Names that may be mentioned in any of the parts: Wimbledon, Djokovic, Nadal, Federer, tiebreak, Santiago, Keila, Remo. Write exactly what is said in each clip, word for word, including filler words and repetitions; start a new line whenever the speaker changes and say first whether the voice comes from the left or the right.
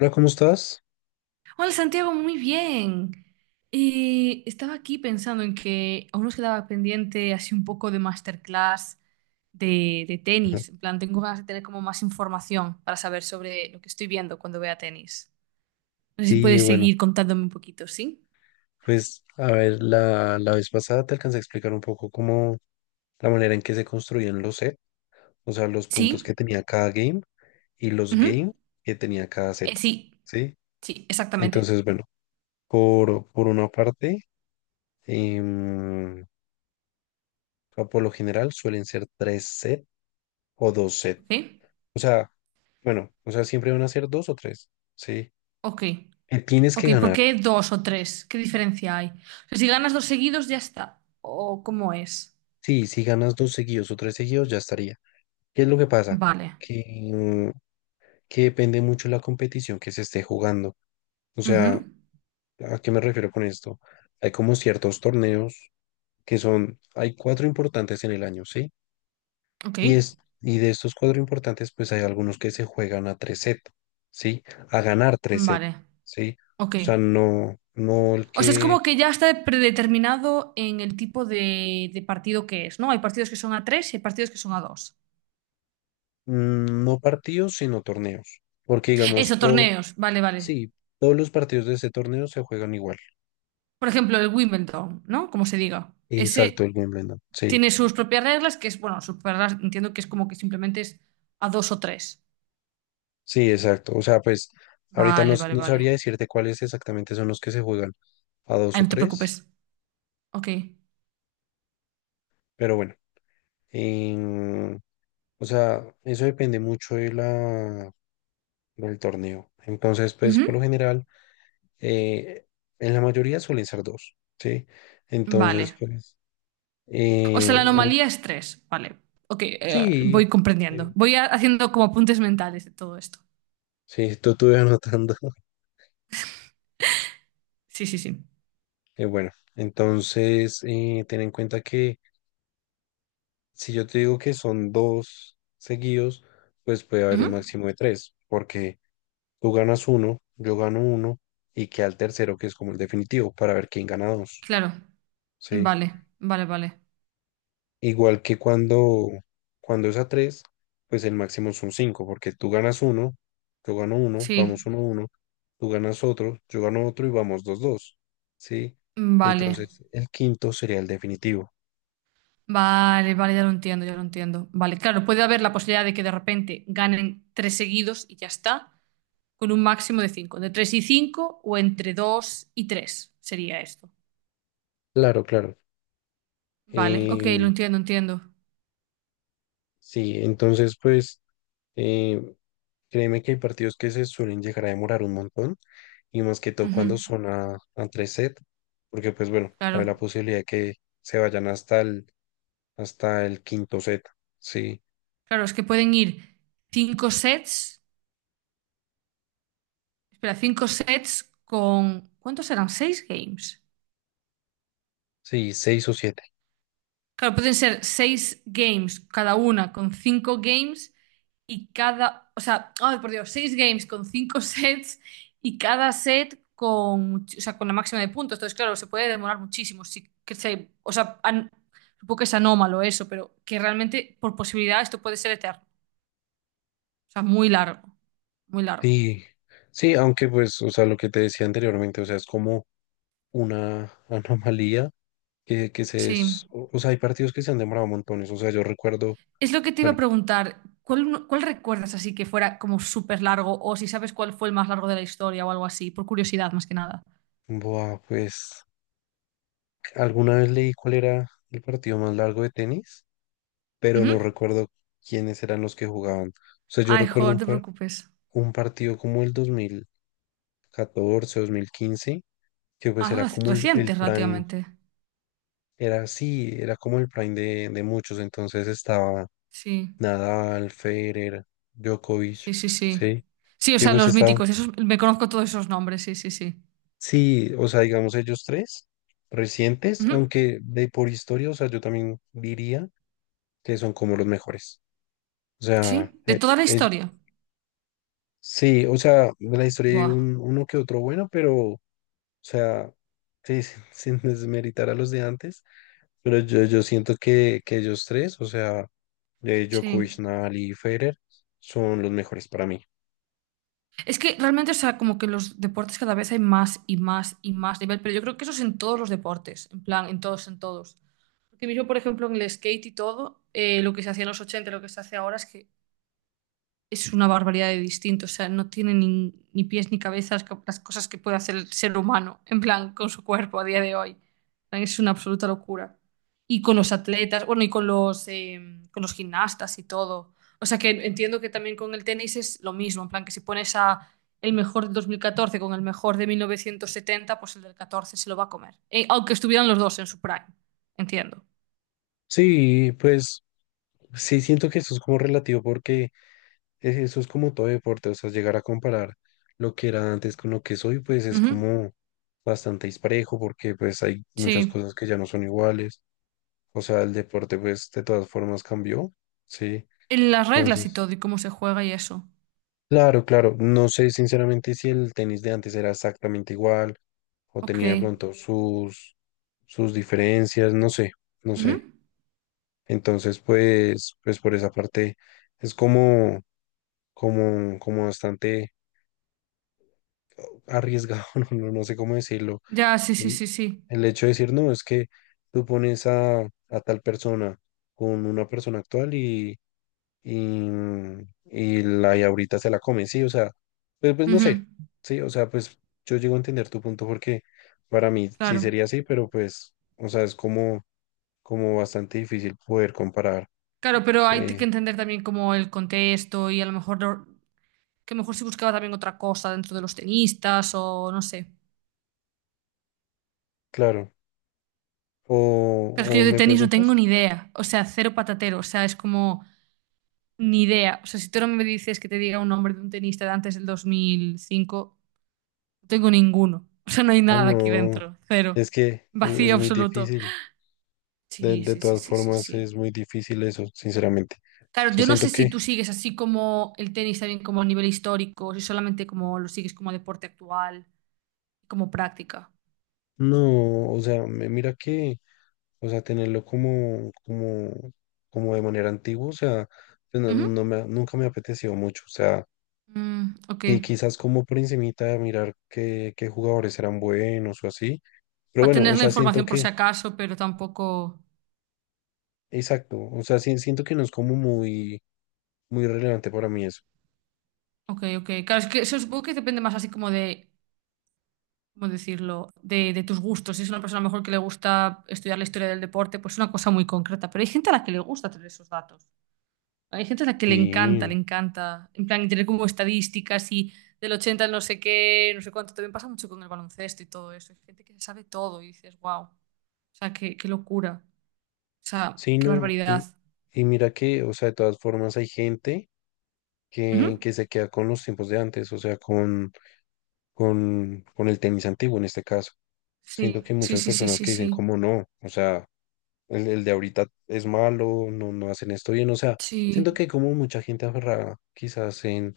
left: Hola, ¿cómo estás?
right: Hola Santiago, muy bien. Eh, estaba aquí pensando en que aún nos quedaba pendiente así un poco de masterclass de, de
left: Ajá.
right: tenis. En plan, tengo ganas de tener como más información para saber sobre lo que estoy viendo cuando vea tenis. No sé si
left: Sí,
right: puedes
left: bueno,
right: seguir contándome un poquito, ¿sí? Sí.
left: pues a ver, la, la vez pasada te alcancé a explicar un poco cómo la manera en que se construían los set, o sea, los puntos que
right: ¿Sí?
left: tenía cada game y los
right: Ujú.
left: game que tenía cada set,
right: Eh, sí,
left: ¿sí?
right: sí, exactamente.
left: Entonces, bueno, por, por una parte, em, o sea, por lo general suelen ser tres set o dos set,
right: ¿Ok?
left: o sea, bueno, o sea, siempre van a ser dos o tres, ¿sí?
right: Ok,
left: Que tienes que
right: ok. ¿Por
left: ganar,
right: qué dos o tres? ¿Qué diferencia hay? O sea, si ganas dos seguidos, ya está. ¿O cómo es?
left: sí, si ganas dos seguidos o tres seguidos ya estaría. ¿Qué es lo que pasa?
right: Vale.
left: Que, que depende mucho la competición que se esté jugando. O sea,
right: Ujú.
left: ¿a qué me refiero con esto? Hay como ciertos torneos que son, hay cuatro importantes en el año, ¿sí?
right: Ok.
left: Y, es, y de estos cuatro importantes, pues hay algunos que se juegan a tres set, ¿sí? A ganar tres set,
right: Vale,
left: ¿sí? O
right: ok.
left: sea, no, no el
right: O sea, es
left: que,
right: como que ya está predeterminado en el tipo de, de partido que es, ¿no? Hay partidos que son a tres y hay partidos que son a dos.
left: mm, no partidos, sino torneos. Porque digamos,
right: Eso,
left: todo,
right: torneos, vale, vale.
left: sí, todos los partidos de ese torneo se juegan igual.
right: Por ejemplo, el Wimbledon, ¿no? Como se diga.
left: Exacto,
right: Ese
left: el Wimbledon, sí.
right: tiene sus propias reglas, que es, bueno, sus propias reglas, entiendo que es como que simplemente es a dos o tres.
left: Sí, exacto. O sea, pues ahorita no,
right: Vale,
left: s-
right: vale,
left: no sabría
right: vale.
left: decirte cuáles exactamente son los que se juegan a dos
right: Ay,
left: o
right: no te
left: tres,
right: preocupes. Ok.
left: pero bueno, em, o sea, eso depende mucho de la, del torneo. Entonces, pues por lo
right: Ujú.
left: general, eh, en la mayoría suelen ser dos, ¿sí? Entonces,
right: Vale.
left: pues,
right: O sea, la
left: eh, el-
right: anomalía es tres. Vale. Ok, eh,
left: sí,
right: voy comprendiendo.
left: sí,
right: Voy a- haciendo como apuntes mentales de todo esto.
left: sí, tú estuve anotando.
right: Sí, sí, sí.
left: Eh, bueno, entonces, eh, ten en cuenta que... Si yo te digo que son dos seguidos, pues puede haber
right: Ujú.
left: un máximo de tres, porque tú ganas uno, yo gano uno, y queda el tercero, que es como el definitivo, para ver quién gana dos,
right: Claro.
left: ¿sí?
right: Vale, vale, vale.
left: Igual que cuando, cuando es a tres, pues el máximo son cinco, porque tú ganas uno, yo gano uno,
right: Sí,
left: vamos uno, uno, tú ganas otro, yo gano otro y vamos dos, dos, ¿sí?
right: vale.
left: Entonces, el quinto sería el definitivo.
right: Vale, vale, ya lo entiendo, ya lo entiendo. Vale, claro, puede haber la posibilidad de que de repente ganen tres seguidos y ya está, con un máximo de cinco, de tres y cinco o entre dos y tres sería esto.
left: Claro, claro.
right: Vale, ok, lo
left: Eh,
right: entiendo, entiendo.
left: sí, entonces, pues... eh, Créeme que hay partidos que se suelen llegar a demorar un montón y más que todo
right: Ujú.
left: cuando son a, a tres set, porque pues bueno, hay
right: Claro,
left: la posibilidad de que se vayan hasta el, hasta el quinto set, sí,
right: claro, es que pueden ir cinco sets, espera, cinco sets con, ¿cuántos serán? ¿Seis games?
left: sí, seis o siete,
right: Claro, pueden ser seis games cada una con cinco games y cada, o sea, ay, por Dios, seis games con cinco sets y cada set con, much- o sea, con la máxima de puntos. Entonces, claro, se puede demorar muchísimo. Sí, que se, o sea, an- supongo que es anómalo eso, pero que realmente por posibilidad esto puede ser eterno. O sea, muy largo, muy largo.
left: sí, sí, aunque pues, o sea, lo que te decía anteriormente, o sea, es como una anomalía que, que se,
right: Sí.
left: es- o, o sea, hay partidos que se han demorado montones, o sea, yo recuerdo,
right: Es lo que te iba a
left: bueno,
right: preguntar. ¿Cuál, uno- Cuál recuerdas así que fuera como súper largo o si sabes cuál fue el más largo de la historia o algo así? Por curiosidad, más que nada.
left: buah, pues alguna vez leí cuál era el partido más largo de tenis pero no
right: Ujú.
left: recuerdo quiénes eran los que jugaban. O sea, yo
right: Ay,
left: recuerdo
right: joder,
left: un,
right: no te
left: par-
right: preocupes.
left: un partido como el dos dos mil catorce, dos mil quince, que pues
right: Ah,
left: era
right: reci-
left: como el, el
right: recientes
left: prime,
right: relativamente.
left: era sí, era como el prime de, de muchos, entonces estaba
right: Sí,
left: Nadal, Federer,
right: sí,
left: Djokovic,
right: sí, sí.
left: ¿sí?
right: Sí, o
left: Y
right: sea,
left: pues
right: los
left: estaban,
right: míticos, esos, me conozco todos esos nombres, sí, sí, sí.
left: sí, o sea, digamos ellos tres recientes,
right: Ujú.
left: aunque de por historia, o sea, yo también diría que son como los mejores. O sea,
right: Sí, de
left: e-
right: toda la
left: e-
right: historia.
left: Sí, o sea, de la historia hay
right: Buah,
left: un, uno que otro bueno, pero, o sea, sí, sin, sin desmeritar a los de antes, pero yo, yo siento que, que ellos tres, o sea, eh,
right: sí.
left: Djokovic, Nadal y Federer, son los mejores para mí.
right: Es que realmente, o sea, como que los deportes cada vez hay más y más y más nivel, pero yo creo que eso es en todos los deportes, en plan, en todos, en todos. Porque yo, por ejemplo, en el skate y todo, eh, lo que se hacía en los ochenta y lo que se hace ahora es que es una barbaridad de distinto, o sea, no tiene ni, ni pies ni cabezas las cosas que puede hacer el ser humano, en plan, con su cuerpo a día de hoy. En plan, es una absoluta locura. Y con los atletas, bueno, y con los, eh, con los gimnastas y todo. O sea que entiendo que también con el tenis es lo mismo, en plan, que si pones a el mejor del dos mil catorce con el mejor de mil novecientos setenta pues el del catorce se lo va a comer. Eh, aunque estuvieran los dos en su prime, entiendo.
left: Sí, pues sí, siento que eso es como relativo porque es- eso es como todo deporte, o sea, llegar a comparar lo que era antes con lo que soy, pues es
right: Ujú.
left: como bastante disparejo porque pues hay muchas
right: Sí.
left: cosas que ya no son iguales. O sea, el deporte, pues, de todas formas cambió, sí.
right: En las reglas y
left: Entonces,
right: todo, y cómo se juega y eso.
left: claro, claro, no sé sinceramente si el tenis de antes era exactamente igual o
right: Ok.
left: tenía de pronto sus, sus diferencias, no sé, no sé.
right: Ujú.
left: Entonces, pues, pues por esa parte es como, como, como bastante arriesgado, no, no, no sé cómo decirlo.
right: Ya, sí, sí,
left: El,
right: sí, sí.
left: el hecho de decir, no, es que tú pones a, a tal persona con una persona actual y, mm, y la y ahorita se la comen, sí, o sea, pues, pues no
right: Ujú.
left: sé, sí, o sea, pues yo llego a entender tu punto porque para mí sí
right: Claro.
left: sería así, pero pues, o sea, es como, como bastante difícil poder comparar,
right: Claro, pero hay que
left: eh,
right: entender también como el contexto y a lo mejor no- que a lo mejor si buscaba también otra cosa dentro de los tenistas o no sé.
left: claro, o,
right: Claro, es que yo
left: o
right: de
left: me
right: tenis no tengo
left: preguntas,
right: ni idea. O sea, cero patatero. O sea, es como ni idea. O sea, si tú no me dices que te diga un nombre de un tenista de antes del dos mil cinco no tengo ninguno. O sea, no hay
left: ah,
right: nada aquí
left: no,
right: dentro. Cero.
left: es que es, es
right: Vacío
left: muy
right: absoluto.
left: difícil, de,
right: Sí,
left: de
right: sí, sí,
left: todas
right: sí, sí,
left: formas
right: sí.
left: es muy difícil eso, sinceramente, o
right: Claro,
left: sea,
right: yo no
left: siento
right: sé si
left: que,
right: tú sigues así como el tenis también como a nivel histórico, si solamente como lo sigues como deporte actual, como práctica.
left: no, o sea, me- mira que... O sea, tenerlo como, como, como de manera antigua, o sea, pues no,
right: Ujú.
left: no me, ha- nunca me ha apetecido mucho. O sea,
right: Mm, ok.
left: que quizás como por encimita de mirar qué, qué jugadores eran buenos o así. Pero
right: Para
left: bueno, o
right: tener la
left: sea, siento
right: información por
left: que,
right: si acaso, pero tampoco.
left: exacto, o sea, sí- siento que no es como muy, muy relevante para mí eso.
right: Ok, ok. Claro, es que eso supongo que depende más así como de, ¿cómo decirlo? De, de tus gustos. Si es una persona a lo mejor que le gusta estudiar la historia del deporte, pues es una cosa muy concreta. Pero hay gente a la que le gusta tener esos datos. Hay gente a la que le encanta,
left: Sí,
right: le encanta. En plan, tener como estadísticas y del ochenta al no sé qué, no sé cuánto. También pasa mucho con el baloncesto y todo eso. Hay gente que se sabe todo y dices, wow. O sea, qué, qué locura. O sea,
left: sí,
right: qué
left: no.
right: barbaridad.
left: Y, y mira que, o sea, de todas formas hay gente que,
right: Ujú.
left: que se queda con los tiempos de antes, o sea, con, con, con el tenis antiguo en este caso.
right: Sí,
left: Siento que hay
right: sí,
left: muchas
right: sí, sí,
left: personas
right: sí,
left: que dicen
right: sí.
left: como no, o sea, el, el de ahorita es malo, no, no hacen esto bien, o sea, siento
right: Sí.
left: que hay como mucha gente aferrada quizás en,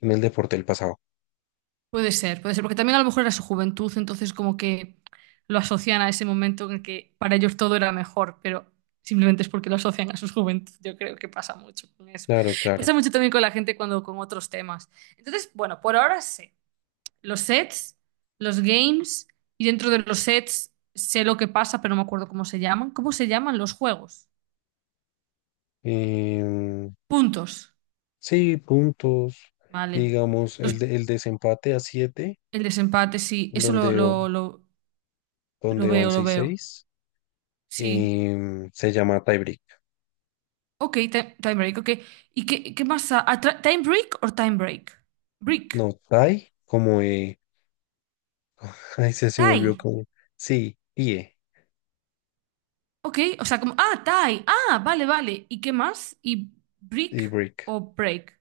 left: en el deporte del pasado.
right: Puede ser, puede ser, porque también a lo mejor era su juventud, entonces como que lo asocian a ese momento en el que para ellos todo era mejor, pero simplemente es porque lo asocian a su juventud. Yo creo que pasa mucho con eso.
left: Claro, claro.
right: Pasa mucho también con la gente cuando con otros temas. Entonces, bueno, por ahora sé los sets, los games y dentro de los sets sé lo que pasa, pero no me acuerdo cómo se llaman. ¿Cómo se llaman los juegos?
left: Em,
right: Puntos,
left: sí, puntos, y
right: vale.
left: digamos,
right: Los-
left: el, de- el desempate a siete
right: el desempate, sí, eso lo,
left: donde, o-
right: lo, lo lo
left: donde van
right: veo, lo
left: seis
right: veo.
left: seis,
right: Sí.
left: em, se llama tiebreak.
right: Ok, time, time break, ok. ¿Y qué, qué más? Ah, atra- ¿time break o time break? Break.
left: No, tie, como, eh, ay, se, se
right: Tie.
left: volvió como, sí, tie,
right: Ok, o sea, como, ah, tie. Ah, vale, vale. ¿Y qué más? ¿Y break
left: y break,
right: o break?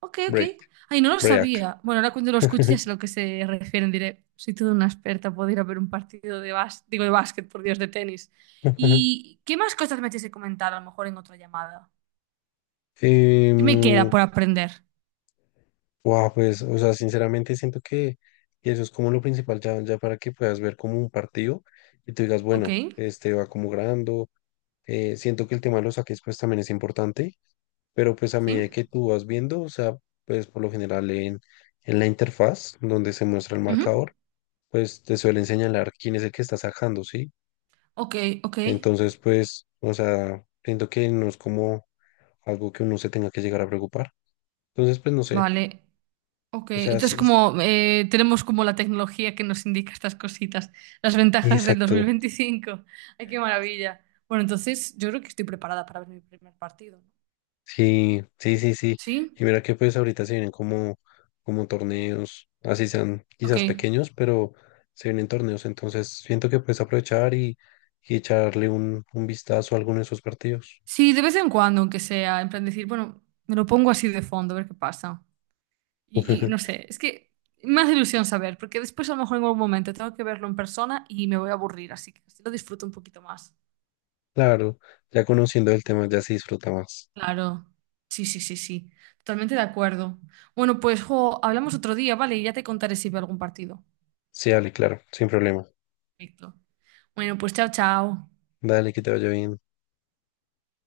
right: Ok, ok.
left: break,
right: Ay, no lo
left: break.
right: sabía. Bueno, ahora cuando lo escuches a lo que se refieren diré, soy toda una experta, puedo ir a ver un partido de básquet, digo de básquet, por Dios, de tenis. ¿Y qué más cosas me tienes que comentar a lo mejor en otra llamada?
left: Em,
right: ¿Qué me queda por aprender?
left: guau, pues, o sea, sinceramente siento que que eso es como lo principal, ya, ya para que puedas ver como un partido y tú digas,
right: Ok,
left: bueno, este va como grabando. Eh, siento que el tema de los saques, pues también es importante, pero pues a
right: sí.
left: medida que tú vas viendo, o sea, pues por lo general en, en la interfaz donde se muestra el
right: Ujú.
left: marcador, pues te suelen señalar quién es el que está sacando, ¿sí?
right: Ok, ok.
left: Entonces, pues, o sea, siento que no es como algo que uno se tenga que llegar a preocupar. Entonces, pues no sé.
right: Vale. Ok,
left: O sea,
right: entonces
left: sí,
right: como eh, tenemos como la tecnología que nos indica estas cositas, las ventajas del
left: exacto,
right: dos mil veinticinco. Ay, qué maravilla. Bueno, entonces yo creo que estoy preparada para ver mi primer partido, ¿no?
left: sí, sí, sí, sí.
right: ¿Sí?
left: Y mira que pues ahorita se vienen como, como torneos, así sean
right: Ok.
left: quizás pequeños, pero se vienen torneos, entonces siento que puedes aprovechar y, y echarle un, un vistazo a alguno de esos partidos.
right: Sí, de vez en cuando, aunque sea, en plan decir, bueno, me lo pongo así de fondo, a ver qué pasa. Y, y no sé, es que me hace ilusión saber, porque después a lo mejor en algún momento tengo que verlo en persona y me voy a aburrir, así que así lo disfruto un poquito más.
left: Claro, ya conociendo el tema ya se disfruta más.
right: Claro, sí, sí, sí, sí, totalmente de acuerdo. Bueno, pues jo, hablamos otro día, ¿vale? Y ya te contaré si veo algún partido.
left: Sí, dale, claro, sin problema.
right: Perfecto. Bueno, pues chao, chao.
left: Dale, que te vaya bien.